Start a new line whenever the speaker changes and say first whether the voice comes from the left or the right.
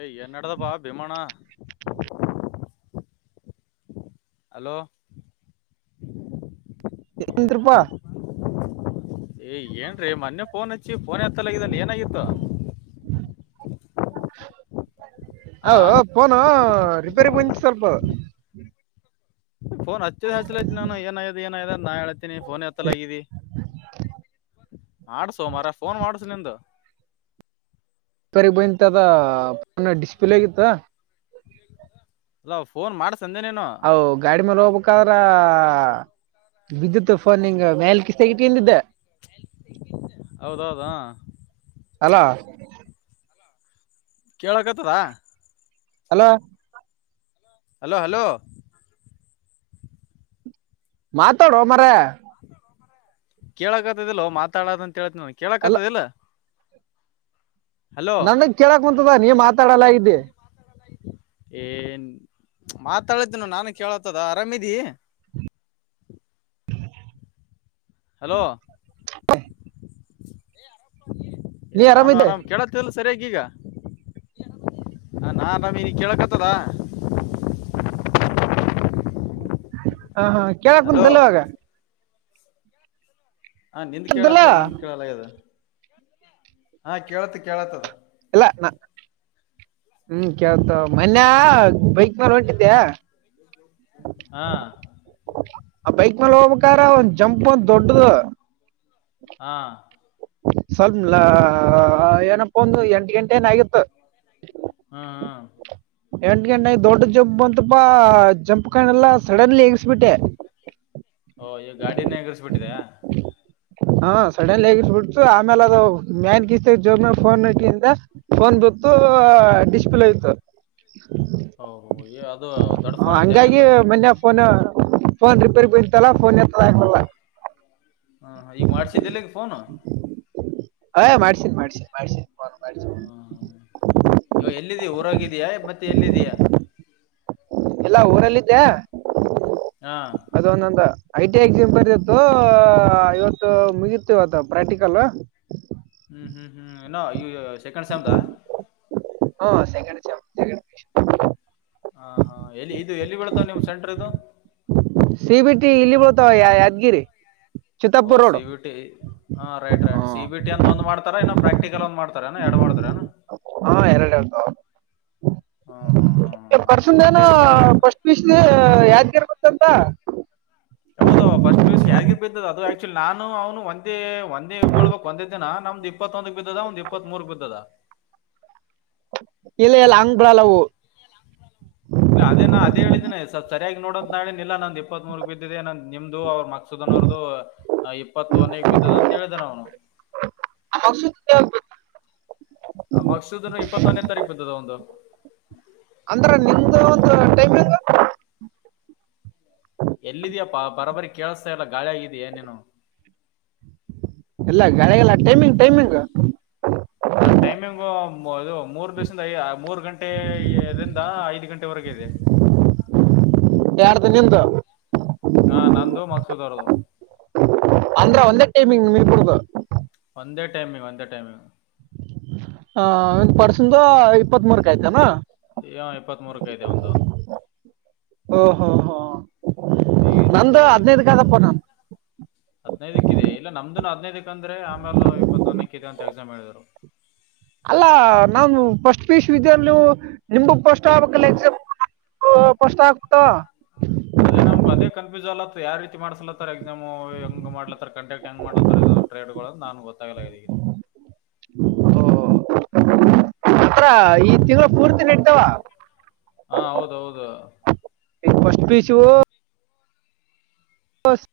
left: ಏಯ್ ನಡದಾಪಾ ಭೀಮಾಣ್ಣಾ. Hello.
right: A [unintelligible] ಪಾ.
left: ಏ ಏನ್ರಿ ಮನ್ನೆ ಫೋನ್ ಹಚ್ಚಿವ ಫೋನೆ ಎತ್ತಲ್ಲ ಆಗಿದಲ್ಲಿ ಏನಾಗಿತ್ತು. ಆ
right: ಹೌದು ಫೋನು ರಿಪೇರಿ ಬಂದಿತ್ ಸ್ವಲ್ಪ.
left: ಫೋನ್ ಹಚ್ಚದ ಹಚ್ಲಲೆ ನಾನುಏನಾಗದ ಏನ್ದ ನಾ ಹೇಳ. ಫೋನ್ ಎತ್ತಲಗಿದಿ ಮಾಡಸು ಮಾರಾಯ ಫೋನ್ ಮಾಡಸು ನಿಂದು.
right: ಸರಿಗ್ ಬಂದಂತ ಅದ ಫೋನ ಡಿಸ್ಪ್ಲೇ ಹೋಗಿತ್ತು.
left: ಅಲ್ಲ ಫೋನ್ ಮಾಡಸಂದೆನೀನು.
right: ಹಾ ಗಾಡಿ ಮೇಲೆ ಹೋಗ್ಬೇಕಾದ್ರೆ. ಬಿದ್ದತು ಫೋನ್ಂಗ ಮೇಲ್ ಕ್ತಗಟ್ಟಿದ್ದ.
left: ಹೌದೌದ
right: ಹಲೋ
left: ಕೇಳಕತದಾ.
right: Hello
left: hello hello.
right: ಮಾತೋಡೋ ಮಾರಾಯ.
left: ಕೇಳಕ್ತ್ತದಿಲ್ಲ ಮಾತಾಡೋದಂತ ಹೇಳ್ತನ
right: ಅಲ್ಲ
left: ಕೇಳಕ್ತ್ತದಿಲ್ಲ.
right: ನನ್ಗ್ ಕೇಳಕ್ ಕುಂತದ ನೀ ಮಾತಾಡಲ್ಲ ಇದ್ದಿ.
left: ಏ ಮಾತಾಡಿದ್ದನು ನಾನು ಕೇಳತದ ಆರಾಮಿದಿ. ಹಲೋ
right: ನೀ
left: ಏ ನಾನು
right: ಆರಾಮಿದ್ದೆ
left: ಆರಾಮ್ ಕೇಳ. ಇಲ್ಲ ಸರಿಯಾಗಿಗ ನಾನ್ ರಹರಮ್ ಕೇಳಕ್ತ್ತದ.
right: ಹಾ ಹಾ
left: ಹಲೋ
right: ಕೇಳಕ್ಂತ್ದಲ್ಲವಾಗ.
left: ಹ ನಿಂದ
right: ಕೇಳ್ತಿಲ್ಲ
left: ಕೇಳತದ ನನ್ ಕೇಳಲಗದ ಹಾ ಕೇಳತ ಕೇಳತದ.
right: ಇಲ್ಲ ನಾ. ಹ್ಮ್ ಕೇಳ್ತ ಮನ್ಯ ಬೈಕ್ ಮೇಲ್ ಹೊಂಟಿದ್ದೆ.
left: ಹಾ.
right: ಆ ಬೈಕ್ ಮಲ್ ಹೋಗ್ಬೇಕಾರ ಒಂದ್ ಜಂಪ್ ಒಂದ ದೊಡ್ಡದು.
left: ಹಾ
right: ಸ್ವಲ್ಲ್ಲ ಏನಪ್ಪ ಅಂದ್ರೇ ಒಂದು ಎಂಟು ಗಂಟೆನೆ ಆಗಿತ್ತು.
left: ಹಾ ಹಾ
right: ಎಂಟ ಗಂಟೆಗೆ ದೊಡ್ಡ ಜಂಪ್ ಬಂತಪಾ ಜಂಪ್ ಕಾಣ ಎಲ್ಲಾ ಸಡನ್ಲಿ ಎಗಸ್ಬಿಟ್ಟೆ
left: ಓ ಈಗ ಗಾಡಿನೇ ಎಗರಿಸ್ಬಿಟ್ಟಿದೆ
right: [inaudible] ಹಾ ಸಡನ್ ಹೇಗಿ ಬಿಡ್ತು ಆಮೇಲೆ ಅದು ಮ್ಯಾನ್ ಗಿಸ್ ಜೋಬ ಮೇ ಫೋನ್ ಇಟ್ಲಿಂದ. ಫೋನ್ ಬಿತ್ತು ಡಿಸ್ಪ್ಲೇ ಹೋಯ್ತು.
left: ಹ ಹ ಅದು ದೊಡ್ಡ
right: ಆ,
left: ಫೋನ್ ಐತೆ ಏನ್
right: ಹಂಗಾಗಿ
left: ನಿಂದು.
right: ಮೊನ್ನೆ ಫೋನ್ ಫೋನ್ ರಿಪೇರ್ ಬಯತಲ್ಲ ಫೋನ್ ಎತ್ತಕಲ್ಲ.
left: ಹಾ ಈಗ ಮಾಡ್ಸಿದ್ದೆಲ್ಲಗೆ ಫೋನು.
right: ಹೇ ಮಾಡಾರ್ಸನ್ ಮಾಡಾರ್ಸನೀ ಮಾಡಸನೀ ಫೋನ್ ಮಾಡಸನ್.
left: ಈವಾಗ ಎಲ್ಲಿದೀ ಊರಾಗಿದ್ಯಾ ಮತ್ತೆ ಎಲ್ಲಿದಿಯಾ.
right: ಇಲ್ಲಾ ಊರಲ್ಲಿದ್ದೆ.
left: ಹಾ
right: ಅದು ಒಂದೊಂದು ಐ ಟಿ ಎಕ್ಸಾಮ್ ಬರ ಇತ್ತು ಇವತ್ತು ಮುಗಿತಿವತ್ತು ಪ್ರಾಕ್ಟಿಕಲ್.
left: ಹ್ಮ್ ಹ್ಮ್ ಹ್ಮ್ ನ್ನೋ ಈ ಸೆಕೆಂಡ್ ಸೆಮ್ಡ್
right: ಹಾ ಸೆಕಂಡ ಸೇಮ್ ಸೆಕೆಂಡ್.
left: ಹಾ ಹಾ ಎಲ್ಲಿ ಇದು ಎಲ್ಲಿ ಬೀಳ್ತಾವ ನಿಮ್ ಸೆಂಟರ್ ಇದು
right: ಸಿ ಬಿ ಟಿ ಇಲ್ಲಿ ಬಳ್ತಾವ ಯಾದ್ಗಿರಿ.
left: ಓ ಸಿವಿ ಟಿ. ಹಾ ರೈಟ್ ರೈಟ್
right: ಹ್ಮ್
left: ಸಿ ಬಿ ಟ ಅಂತ ಒಂದು ಮಾಡ್ತಾರ ಇನೋ ಪ್ರಾಕ್ಟಿಕಲ್ ಒಂದ ಮಾಡ್ತಾರೆ ಏನು ಎರಡ್ ಮಾಡತಾರೆ.
right: ಎರಡು ಬ್ರೋ.
left: ಹಾ ಹಾ ಹಾ.
right: ಪರ್ಸನ್
left: ಮತ್ತೆ
right: ಏನೋ
left: ಇದು ಮುಗಿದ
right: first P U C Yadgir ಗೊತ್ತಂತ.
left: ಹೌದ ಫಸ್ಟ್ ಪಿ ಯೂ ಸಿ ಯಾರಿಗಿಗೆ ಬಿದ್ದದ ಅದು ಆಕ್ಚುಲ್ ನಾನು ಅವನು ಒಂದೇ ಒಂದೇ ಬೀಳ್ಬಬೇಕಕ್ ಒಂದೇ ದಿನ ನಮ್ದ ಇಪ್ಪತ್ತೊಂದಕ್ ಬಿದ್ದದ ಒಂದ್ ಇಪ್ಪತ್ ಮೂರ್ಕ್ ಬಿದ್ದದ.
right: ಇಲ್ಲ ಇಲ್ಲ ಹಂಗ್ ಬಿಡಲ್ಲೂ ಅವು.
left: ಇಲ್ಲ ಅದೇ ನಾ ಅದೇ ಹೇಳಿದೇನೆ ಸುಲ್ಪ ಸರಿಯಾಗಿ ನೋಡೋಂತ ನ ಹೇಳಿ ಇಲ್ಲ ನಂದು ಇಪ್ಪತ್ ಮೂರ್ ಬಿದ್ದಿದೆ ನನ್ ನಿಮ್ದು ಅವ್ರ ಮಕ್. ಸುಧನ್ ಅವರ್ದ ಇಪ್ಪತ್ತು ಒನ ಬಿದ್ದದ ಅಂತ ಹೇಳ್ದಾನ ಅವನು.
right: ಔಷಧ.
left: ಆ ಮಕ್ಸೂದನು ಇಪ್ಪತ್ತೊನೇ ತಾರೀಕು ಬತದ ಒಂದು.
right: ಅಂದ್ರ ನಿಮ್ದ ಒಂದು ಟೈಮಿಂಗ್.
left: ಎಲ್ಲಿದ್ಯಾಪ್ಪಾ ಬರಬರಿ ಕೇಳಿಸ್ತಾ ಇಲ್ಲ ಗಾಳಿ ಆಗಿದೆಯ ಏನೇನು.
right: ಇಲ್ಲ ಗಳ ಎಲ್ಲ ಟೈಮಿಂಗ್ ಟೈಮಿಂಗ್.
left: ಅ ಟೈಮಿಂಗ್ ಇದು. ಮೂರ್ ದಿವಸದ ಮೂರು ಗಂಟೆರಿಂದ ಐದು ಗಂಟೆವರೆಗೆ ಇದೆ.
right: ಯಾರದು ನಿಂದು.
left: ಹಾ ನಂದು ಮಕ್ಸುದ್ ಅವ್ರದ್ದು
right: ಅಂದ್ರೆ ಒಂದೇ ಟೈಮಿಂಗ್ ನೀರ್ ಕುಡದು.
left: ಒಂದೇ ಟೈಮಿಂಗ ಒಂದೇ ಟೈಮಿಂಗ್.
right: ಹ ಒ ಪರ್ಸದ ಇಪ್ಪತ್ತ್ ಮೂರ್ಕ ಆಯ್ತನಾ.
left: ಯ ಇಪ್ಪತ್ ಮೂರಕ ಐತೆ ಒಂದು.
right: ಓಹೋ ಹೋ
left: ಈ
right: ನಂದು ಹದ್ನೈದಗಾದಪ್ಪ ನಾನು.
left: ಹಾದ್ನಿಯ್ದು ಇದೆ ಇಲ್ಲ ನಮ್ದು ಹದಿನೈದಕ್ ಅಂದ್ರೆ ಆಮೇಲೆ ಇಪ್ಪತ್ತೊಂದನಕ್ಕ ಇ ಅಂತ ಎಕ್ಸಾಮ್ ಹೇಳ್ರು.
right: ಅಲ್ಲಾ ನಾನು ಫಸ್ಟ್ ಪೀಸ್ ವಿದವು ನಿಮು ಪಸ್ಟ್ ಆಗಬೇಕಲ್ಲ ಎಕ್ಸಾಮ್. ಓ ಪಷ್ಟ ಆಟ್ಟ.
left: ಅದೇ ನಮ್ಗೆ ಅದ ಕನ್ಫ್ಯೂಜನ್ ಅಲತ್ತ ಯಾವ ರೀತಿ ಮಾಡಸ್ಲತ್ತಾರ ಎಕ್ಸಾಮು ಹೆಂಗ ಮಾಡ್ಲತ್ತ ಕಂಟಕ್ಟ್ ಹೆಂಗ್ ಮಾಡಲತ್ತಾರ. ಟೇಡ್ಡಗಳನ್ನುಂದು ನಾನು ಗೊತ್ತಾಗಲಿದ್ದೀ.
right: ಓತ್ರ ಈ ತಿಂಗಳು ಪೂರ್ತಿ ನ.
left: ಹಾ ಹೌದ ಹೌದು.
right: ಪಷ್ಟಟ್ ಪೀಚ್. ಹಓಸ್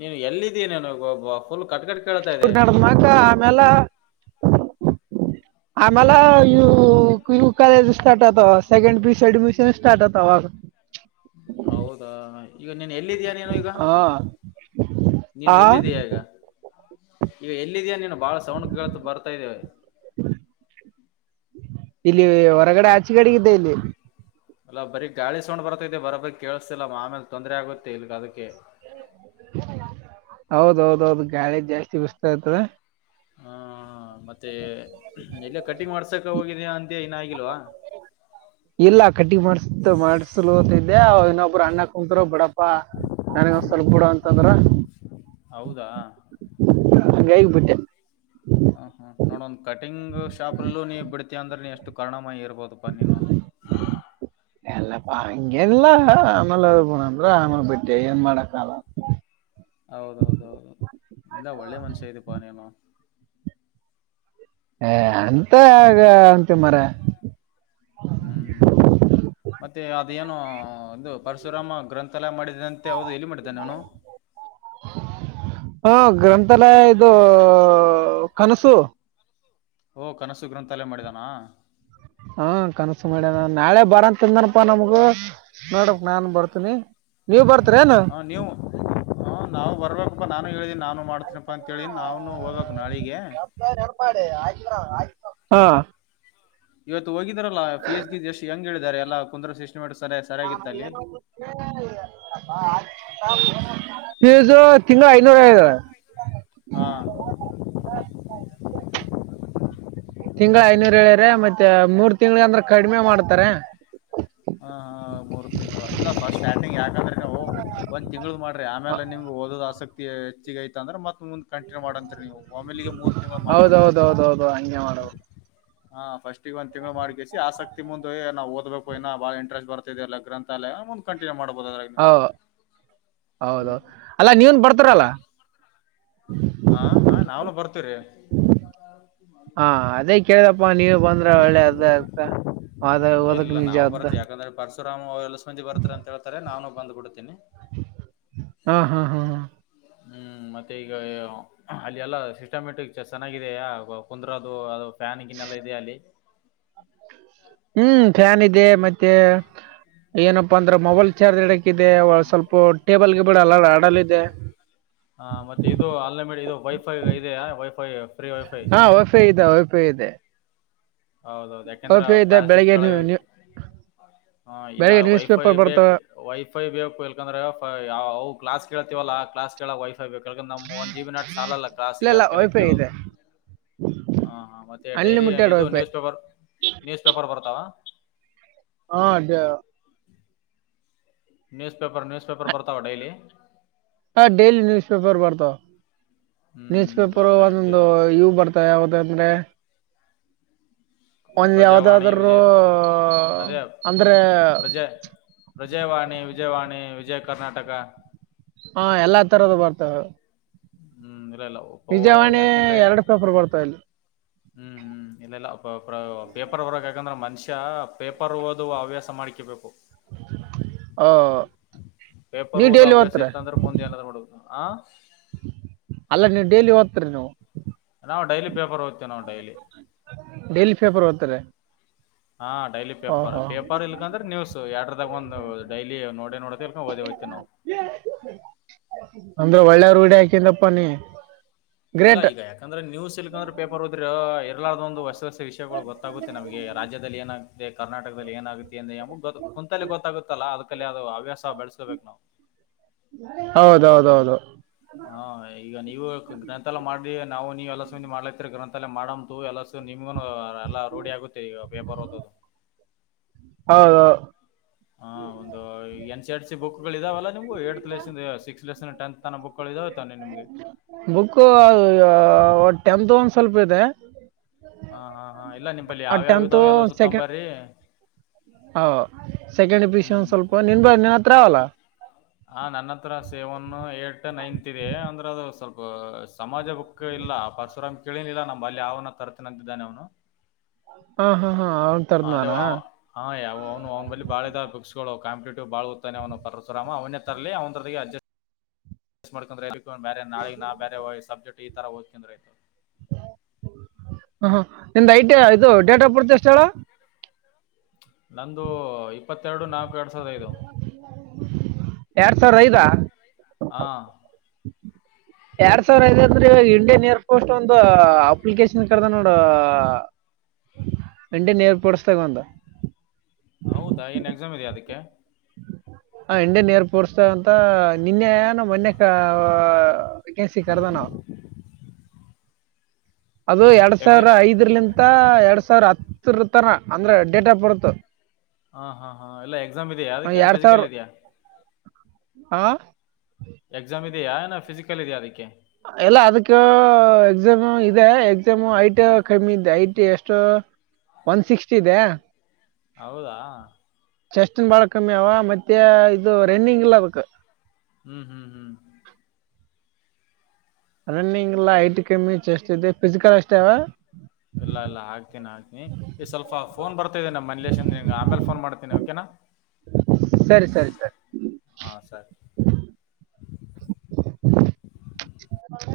left: ನೀನು ಎಲ್ಲಿದ್ದೀ ನನಗೆ ಒಬ್ಬ. [unintelligible] ಕಟ್ಟ
right: ಇ ನದ ಮಾಕ್ಕ ಆಮೇಲೆ. ಆಮಲೆ ಯ ಯ ಕಾಲಜ ಸ್ಟಾರ್ಟ ಆತ second P C admission start ಆತ. ಹ
left: ಹೌದಾ ಈಗ ನೀನ್ ಎಲ್ಲಿದ್ದಯ ನೀನು ಈಗ.
right: ಹಾ
left: ನೀನು
right: ಆ
left: ಎಲ್ಲಿದೆಯಾಗ. ಈಗ ಎಲ್ಲಿದೆಯ ನೀನು ಬಾಳ ಸೌಂಡ್ ಬರ್ತಾ ಇದ್ದೇವೆ.
right: ಇಲ್ಲಿ ಹೊರಗಡೆ ಆಚೆ ಕಡೆಗ್ದೆ ಇಲ್ಲಿ.
left: ಅಲ್ಲ ಬರೀ ಗಾಳಿ ಸೌಂಡ್ ಬರ್ತೈತೆ ಬರೋ ಬರಿ ಕೇಳಿಸಸತಿಲ್ಲ ಆಮೇಲೆ ತೊಂದ್ರ ಆಗುತ್ತೆ ಇಲ್ಗ ಅದಕ್ಕೆ.
right: ಹೌದೌದೌದು ಗಾಳಿ ಜಾಸ್ತಿ ಬಿಸತಾಯತದ.
left: ಹಾ ಮತ್ತೆ ಎಲ್ಲ ಕಟಿಂಗ್ ಮಾಡ್ಸಕ
right: ಇ-
left: ಹೋಗಿದಯಾ ಅಂತ ನ ಆಗಲ್ವಾ.
right: ಇಲ್ಲ ಕಟ್ಟಿ ಮಾಡ್ಸ ಮಾಡ್ಸಲತಿದ್ದೆ ಇನ್ನೊಬ್ರು ಅಣ್ಣ ಕುಂತ್ರ ಬಿಡ. ಪ್ಪಾ ನನಗ ಒಂದ್ಸವಲ್ಪ ಗೂಡ ಅಂತಂದ್ರ.
left: ಹೌದಾ.
right: ಕೈಗೆ ಬಿಟ್ಟ.
left: ಹ ಹಾ ನೋಡ ಒಂದ್ ಕಟಿಂಗ್ ಶಾಪಲ್ಲು ನೀ ಬಿಡ್ತೀ ಅಂದ್ರೆ ನೀ ಎಷ್ಟು ಕಾರಣಾಮಯಿ ಇರ್ಬೋದಪ್ಪಾ ನೀನು.
right: [inaudible] ಎಲ್ಲ ಪಾಡಿಗ್ ಇಲ್ಲ ಆಮೇಲೆ ಪ ಆಮಲೆ ಬಿಟ್ಟೆ ಏನ್ ಮಾಡಕ್ಕಲ್ಲ.
left: ಹೌದೌದೌದ ಇಲ್ಲ ಒಳ್ಳೆ ಮನಶ್ಯ ಇದಿ ಅಪ್ಪ ನೀನು.
right: ಏ ಅಂತ ಯಾಕ್ ಅಂತಿ ಮಾರಾಯ್.
left: ಹ್ಮ್ ಮತ್ತೆ ಅದೇಏನು ಒಂದು ಪರಶುರಾಮ ಗ್ರಂಥಾಲಯ ಮಾಡಿದಂತೆ ಹೌದು ಎಲ್ಲಿ ಮಾಡಿದ್ದಾನೆ ಅವನು.
right: ಹಾ ಗ್ರಂಥಾಲಯ ಇದು ಕನಸು.
left: ಓ ಕನಸು ಗ್ರಂಥಾಲಯಾ ಮಾಡಿದಾನ.
right: ಹಾ ಕನಸ್ಸು ಮಾಡ್ಯನ ನಾಳೆ ಬರಂತ ಅಂದನಾ ನಮ್ಗ. ನೋಡಕ್ ನಾನ್ ಬರ್ತೀನಿ ನೀವ ಬರ್ತರ ಏನು.
left: ಹಾಂ ನೀವು ಹಾಂ ನಾವು ಬರ್ಬೇಕಪ್ಪ ನಾನು ಹೇಳಿದ್ದೀನಿ ನಾನು ಮಾಡ್ತೀನಪ್ಪ ಅಂತ ಅಂತ ಹೇಳೆನಿ ನಾವುನು ಹೋಗ್ಬೇಕು ನಾಳಿಗೆ.
right: ನನಗ್ ನೆನಪ್ ಮಾಡಿ ಆಗಿದ್ರ್ ಆಗಿತ್ತ ಹಾ.
left: ಇವತ್ತು ಹೋಗಿದಾರಲ್ಲಾ ಫೀಸ್ ಗೀಸ್ ಎಷ್ಟ ಹೆಂಗ ಹೇಳಿದ್ದಾರೆ ಎಲ್ಲ ಕುಂದರ್ಶಿ ಸಿಸ್ಟೆಮ್ಯಾಟಿಕ್ ಸರಿಯಾಗಿ.
right: [inaudible] ಹೆಸೋ ತಿನ್ನು ಐದು ಐದ್.
left: ಹಾ
right: ತಿಂಗಳ ಐನೂರು ಹೇಳ್ಯಾರ್ ಮತ್ತೆ ಮೂರ್ ತಿಂಗಳಿಗ ಅಂದ್ರೆ ಕಡಿಮೆ ಮಾಡ್ತಾರೆ.
left: ಹಾ ಹಾ ಮೂರು ತಿಂಗಳ ಇಲ್ಲ ಫಸ್ಟ್ ಸ್ಟ್ರೈಟಿಂಗ್ ಯಾಕಂದ್ರ ನೀವು ಒಂದ್ ತಿಂಗಳದ್ ಮಾಡ್ರರಿ ಆಮೇಲೆ ನಿಮ್ಗೆ ಓದೋದ್ ಆಸಕ್ತಿ ಹೆಚ್ಚಗ ಐತಂದ್ರೆ ಮತ್ತ ಮುಂದ್ ಕಂಟಿನ್ಯೂ ಮಾಡಂತರಿ ನೀವು ಒಮ್ಮಿಲಿಗೆ ಮೂರು ತಿಂಗಳಿಗೆ ಮಾಡಬೇಡ್ರಿ ಆ
right: ಹೌದೌದು
left: ಥರ
right: ಹೌದೌದು ಹಂಗೆ ಮಾಡೋದು
left: ಹಾ ಫಸ್ಟ್ ಒಂದ ತಿಂಗಳು ಮಾಡ್ಕ್ಯಸಿ ಆಸಕ್ತಿ ಮುಂದ ಹೋಗಿ ನಾವ ಓದ್ಬೇಕು ಇನ್ನ ಬಾಳ ಇಂಟ್ರೆಸ್ ಬರ್ತ ಇದಲ್ಲ ಗ್ರಂತಾಲಯ ಮುಂದ್ ಕಂಟಿನ್ಯೂ ಮಾಡಬಹುದು ಅದರಾಗೆ.
right: ಹ ಹೌದ ಹೌದ್ ಅಲ್ಲ ನೀವನ್ ಬರ್ತೀರಲ್ಲ.
left: ಹಾ ನಾ ನಾವ್ನು ಬರ್ತೀರಿ. [inaudible]
right: ಹಾ ಅದೇ ಕೇಳಿದಪ್ಪ ನೀವು ಬಂದ್ರ ಒಳ್ಳೆ ಅದ ಅದ
left: ಎ
right: ಅದಕ್
left: ಇಲ್ಲ
right: ನಿಜ
left: ನಾವು
right: ಅದ
left: ಬರ್ತೀವಿ ಯಾಕಂದ್ರೆ ಪರಶುರಾಮ್ ಅವ ಎಲ್ಲ ಹೊಸ ಮಂದಿ ಬರ್ತಾರೆ ಅಂತ ಹೇಳ್ತಾರೆ ನಾನುನೂ ಬಂದ ಬಿಡ್ತೀನಿ.
right: ಹಾ ಹಾ ಹಾ ಹಾ
left: ಹ್ಮ ಮತ್ತೆ ಈಗ ಅಲ್ಲಿ ಎಲ್ಲ ಸಿಸ್ಟಮೆಟಿಕ್ ಚೆನ್ನಾಗಿದೆಯ ಕುಂದರೋದು ಅದು ಫ್ಯಾನ್ ಗಿನ್ನೆಲ್ಲಾ ಇದೆಯಾ ಅಲ್ಲಿ.
right: ಹ್ಮ್ ಫ್ಯಾನ್ ಇದೆ ಮತ್ತೆ ಏನಪ್ಪಾ ಅಂದ್ರ ಮೊಬೈಲ್ ಚಾರ್ಜ್ ಇಡಕ್ ಇದೆ ಸ್ವಲ್ಪ ಟೇಬಲ್ ಗಿಬಲ್ ಆಡಲ್ಲ ಇದೆ.
left: ಹಾ ಮತ್ತೆ ಇದು ಅನ್ಲಿಮಿಟ ಇದು ವೈಫೈ ಇದೆಯಾ ವೈಫೈ. ಫ್ರೀ ವೈಫೈ
right: ಹಾ ವೈಫೈ ಇದೆ ವೈಫೈ ಇದೆ.
left: ಹೌದ ಹೌದ ಯಾಕೆಂದ್ರೆ
right: ವೈಫೈ ಇದೆ
left: ಕ್ಲಾಸ್ ಗ್ಲಿಸ್
right: ಬೆಳಿಗ್ಗೆ
left: ಕೆಲವ್
right: ನೀವು ನೀವು
left: ಇಲ್ಲ
right: ಬೆಳಿಗ್ಗೆ ನ್ಯೂಸ್
left: ವೈಫೈ
right: ಪೇಪರ್
left: ಬೇಕ
right: ಬರ್ತವೆ
left: ವೈಫೈ ಬೇಕ ಇಲ್ಕಂದ್ರೆ ಅವು ಕ್ಲಾಸ್ ಕೇಳ್ತವಲ್ಲಾ ಕ್ಲಾಸ್ ಕೇಳಕ್ ವೈಫೈ ಬೇಕ್ ಇಕಂದ್ರ ನಮ್ ಒಂದ ಜಿಬಿ ನಾಟ್ ಸಾಲಲ್ಲ
right: ಇಲ್ಲ
left: ಕ್ಲಾಸ್ಗೆ
right: ಇಲ್ಲ
left: ಅದಕಲ್ಲಿ
right: ವೈಫೈ
left: ಕೇಳೋದು
right: ಇದೆ
left: ಹಾ ಹಾ ಮತ್ತೆ ಡೈಲಿ
right: ಅನ್ಲಿಮಿಟೆಡ್
left: ಇದು
right: wifi
left: news paper news paper ಬರುತ್ತಾವ.
right: ಹಾ
left: ನ್ಯೂಸ್ ಪೇಪರ್ ನ್ಯೂಸ್ ಪೇಪ ಬರ್ತಾವ ಡೈಲಿ.
right: ಹ ಡೈಲಿ ನ್ಯೂಸ್ ಪೇಪರ್ ಬರ್ತಾವ ನ್ಯೂಸ್
left: ಹ್ಮ್ ಇಲ್ಲ
right: ಪೇಪರ್
left: ನೈಟ್
right: ಒಂದೊಂದು ಇವು ಬರ್ತಾವ ಯಾವದಂದರೆ.
left: ಪ್ರಜಾವಾಣಿ
right: ಯಾವ್ದಾದ್ರು
left: ವಿಜಯ ಅದೇ
right: ಅಂದ್ರೆ
left: ಪ್ರಜೆ. ಪ್ರಜಾವಾಣಿ ವಿಜವಾಣಿ ವಿಜಯ ಕರ್ನಾಟಕ.
right: ಹಾ ಎಲ್ಲಾ ತರದ ಬರ್ತವ.
left: ಹ್ಮ ಮಿರಲ್ಲ ಓ ಯಾಕೆಂದ್ರೆ
right: ಎರಡು ಪೇಪರ್ ಬರ್ತಾವ ಇಲ್ಲಿ
left: ಹ್ಮ ಹ್ಮ ಇನಲ್ಲ ಪ್ರಾ ಪೇಪರ್ ಹೊರಗ ಹಾಕಂದ್ರ ಮನ್ಷ್ಯ ಷ ಪೇಪರ್ ಓದುವ ಹವ್ಯಾಸ ಮಾಡ್ಕಬೇಕು.
right: ಅ
left: ಪೇಪರ್ ಓದ ಹವ್ಯಾಸ ಇತ್ತ ಅಂದ್ರ ಮುಂದ ಏನ್ರ ಮಾಡುದ ಹಾ
right: ಅಲ್ಲ ನೀ ಡೈಲಿ ಓದ್ತರಿ ನೀವು.
left: ನಾವ ಡೈಲಿ ಪೇಪರ್ ಓತ್ತಿವ ನಾವ ಡೈಲಿ.
right: ಡೈಲಿ ಪೇಪರ್ ಓದ್ತೀರಿ
left: ಹಾ ಡೈಲಿ ಪೇಪರ್
right: ಓಹೋ
left: ಪೇಪರ್ ಇಲ್ಕಂದ್ರ ನ್ಯೂಸ್ ಯಡರದಾಗ ಒಂದ ಡೈಲಿ ನೋ ನೋಡ ಇಲ್ಕೊಂಡ ಓದ ಓತ ನಾವ
right: ಅಂದ್ರ ಒಳ್ಳೆ ರೂಡಿ ಹಾಕಿಂದಪ್ಪ ನೀ.
left: ಇಲ್ಲ
right: ಗ್ರೇಟ್
left: ಈಗ ಯಾಕಂದ್ರ ನ್ಯೂಸ್ ಇಲ್ಕಂದ್ರ ಪೇಪರ್ ಓದ್ರಿ ಇರ್ಲಾದೊಂದ ಹೊಸ ವಿಷಗೋಳ ಗೊತ್ತಾಗುತ್ತೆ ನಮಗೆ ರಾಜ್ಯದಲ್ಲಿ ಏನ ದೇ ಕರ್ನಾಟಕದಲ್ಲಿ ಏನಾಗುತ್ತ ಅಂದ ಗ ಕುಂತಲ್ಲೇ ಗೊತ್ತಾಗುತ್ತಲ್ಲ ಅದಕಲ್ಲಿ ಅದು ಹವ್ಯಾಸ ಬೆಳೆಸ್ಕೋಬೇಕ ನಾವ.
right: ಹೌದೌದೌದು.
left: ಹ ಈಗ ನೀವು ಗ್ರಂಥಾಲಯ ಮಾಡಿ ನಾವು ನೀವು ಎಲ್ಲ ಸಂದಿ ಮಾಡ್ಲತಿರಿ ಗ್ರನತಲಯ ಮಾಡಂತು ಎಲ್ಲ ನಿಮ್ಗುನು ಎಲ್ಲಾ ರೂಢಿ ಆಗುತ್ತೆ ಈಗ ಪೇಪರ್ ಓದದು.
right: ಹೌದು.
left: ಹ ಒಂದ N C R T C book ಗಳ ಇದಾವಲ್ಲ ನಿಮ eighth lesson six lesson tenth. ತನ ಬುಕ್ಗಳ ಇದವೆ ತಾನೇ ನಿಮ್ಗೆ.
right: ಬುಕ್ಕು ಅ ಟೆಂತ್ ಒಂದ ಸ್ವಲ್ಪ ಇದೆ.
left: ಹಾ ಹಾ ಹಾ ಇಲ್ಲ ನಿಂಬಲ್ಲಿ
right: ಆ
left: ಯಾವ್ ಯಾವ್ ಇದಾವ ಎಲ್ಲ ಸುತ್ತಂಬರೀ.
right: ಹ ಸೆಕೆಂಡ್ ಪಿಷ ಆನ್
left: ಹ್ಮ್
right: ಸ್ವಲ್ಪ ನಿಂದ ನಿನ್ ಹತ್ರ ಅಲ್ಲ.
left: ಹ ನನ್ನತ್ರ ಸೇವನ್ ಏಟ್ ನೈನ್ತ್ ಇದೆ ಅಂದ್ರ ಅದು ಸ್ವಲ್ಪ ಸಮಾಜ ಬುಕ್ಕ ಇಲ್ಲ ಪರಶುರಾಮ ಕೇಳನಿಲ್ಲ ನಮ ಅಲ್ಲಿ ಯನ ತರ್ತೀನ ಅಂತಿದ್ದಾನೆ ಅವನು.
right: ಹಾ ಹಾ ಹಾ ಹ
left: ಅಲೆ ವಾ ಹಾ ಯವು ಅವ್ನು ಅವನ ಬಲಿ ಬಾಳದ ಬುಕ್ಸ್ಗಳು ಕಂಪಿಟೇಟಿವ್ ಬಾಳ ಓದ್ತಾನೆ ಅವನು ಪರಶುರಾಮ ಅವನೇ ತರಲಿ ಅವ್ರ ಅಡ್ಜ ಮಿಸ್ ಮಾಡ್ಕೊಂಡ್ರೆ ಬೇರೇ ನಾಳಿ ನಾ ಬ್ಯಾರೆ ಸಬ್ಜಕ್ಟ್ ಈತರ ಓದ್ಕೊಂಡ್ರೆ
right: ಹ ನಿಂದ ಐಟ ಇದು ಡೇಟ್ ಆಫ್ ಬರ್ತ್ ಎಷ್ಟ ಹೇಳ.
left: ನಂದು ಇಪ್ಪತ್ತೆರಡು ನಾಕು ಎರಡು ಸಾವಿರ ಐದು.
right: ಯಾಡ್ ಸಾವಿರ ಐದ.
left: ಹಾ
right: [inaudible] ಎರಡ್ ಸಾವಿರ ಐದಂದ್ರೆ ಇಂಡಿಯನ್ ಏರ್ ಪೋಸ್ಟ್ ಒಂದ ಅಪ್ಲಿಕೇಶನ್ ಕರ್ಧಾನ ನೋಡ. ಇಂಡಿಯನ್ ಏರ್ಪೋರ್ಸ್ ದಾಗ ಒಂದ.
left: ಹೌದಾ ಏನ್ ಎಕ್ಸಾಮ್ ಇದೇ ಅದಕ್ಕೆ.
right: ಆ ಇಂಡಿಯನ್ ಏರ್ಪೋರ್ಸ್ ಅಂತ ನಿನ್ನೆ ಎನ ಮನ್ನೆ ಕ ಕಸಿಕ್ಕದ ಕರದನ.
left: [inaudible]
right: ಅದು ಎರಡ್
left: ಎಕ್ಸಾ
right: ಸಾವಿರ ಐದರಲಿಂತ ಎರಡ್ ಸಾವಿರ ಹತ್ತರ ತರ ಅಂದ್ರೆ ಡೇಟ್ ಆಫ್ ಬರ್ತ್.
left: ಹಾ ಹಾ ಹಾ ಎಲ್ಲ ಎಕ್ಸಾಮ್ ಇದೆಯಾ ಅದಕ್ಕ ಏನ
right: ಎರಡ್ ಸಾವಿರ
left: ಫಿಸಿಕಲ್ ಇದೆಯಾ.
right: ಹಾ
left: ಎಕ್ಸಾಮ್ ಇದೆಯಾ ಏನ ಫಿಸಿಕಲ್ ಇದೆಯಾ ಅದಕ್ಕೆ.
right: ಎಲ್ಲ ಅದಕ್ಕ ಎಕ್ಸಾಮು ಇದೆ ಎಕ್ಸಾಮು ಐಟಿ ಕಮ್ಮಿ ಇದೆ ಐಟಿ ಎಷ್ಟು ಒನ್ ಸಿಕ್ಸ್ಟಿ ಇದೆ
left: ಹೌದಾ
right: ಚೆಸ್ಟ್ನ್ ಬಾಳ ಕಮ್ಮಿ ಅವ ಮತ್ತೆ ಇದು ರನ್ನಿಂಗ್ ಇಲ್ಲ ಅದಕ್ಕ
left: ಹ್ಮ್ ಹ್ಮ್ ಹ್ಮ್
right: ರನ್ನಿಂಗ್ ಇಲ್ಲ ಐಟ್ ಕಮ್ಮಿ ಚೆಸ್ಟ್ ಇದೆ ಪಿಸಿಕಲ್ ಅಷ್ಟೇ ಅಲ
left: ಇಲ್ಲ ಇಲ್ಲ ಹಾಕ್ತೀನಿ ಹಾಕ್ನಿ ಈ ಸ್ವಲ್ಪ ಫೋನ್ ಬರ್ತ ಇದೆ ನಮ್ಮ ರಿಲೆಷನಿಂದ ಅಮೇಲೆ ಫೋನ್ ಮಾಡ್ತೀನಿ ಓಕೆನಾ
right: ಸರಿ ಸರಿ ಸರಿ
left: ಹಾ ಸರಿ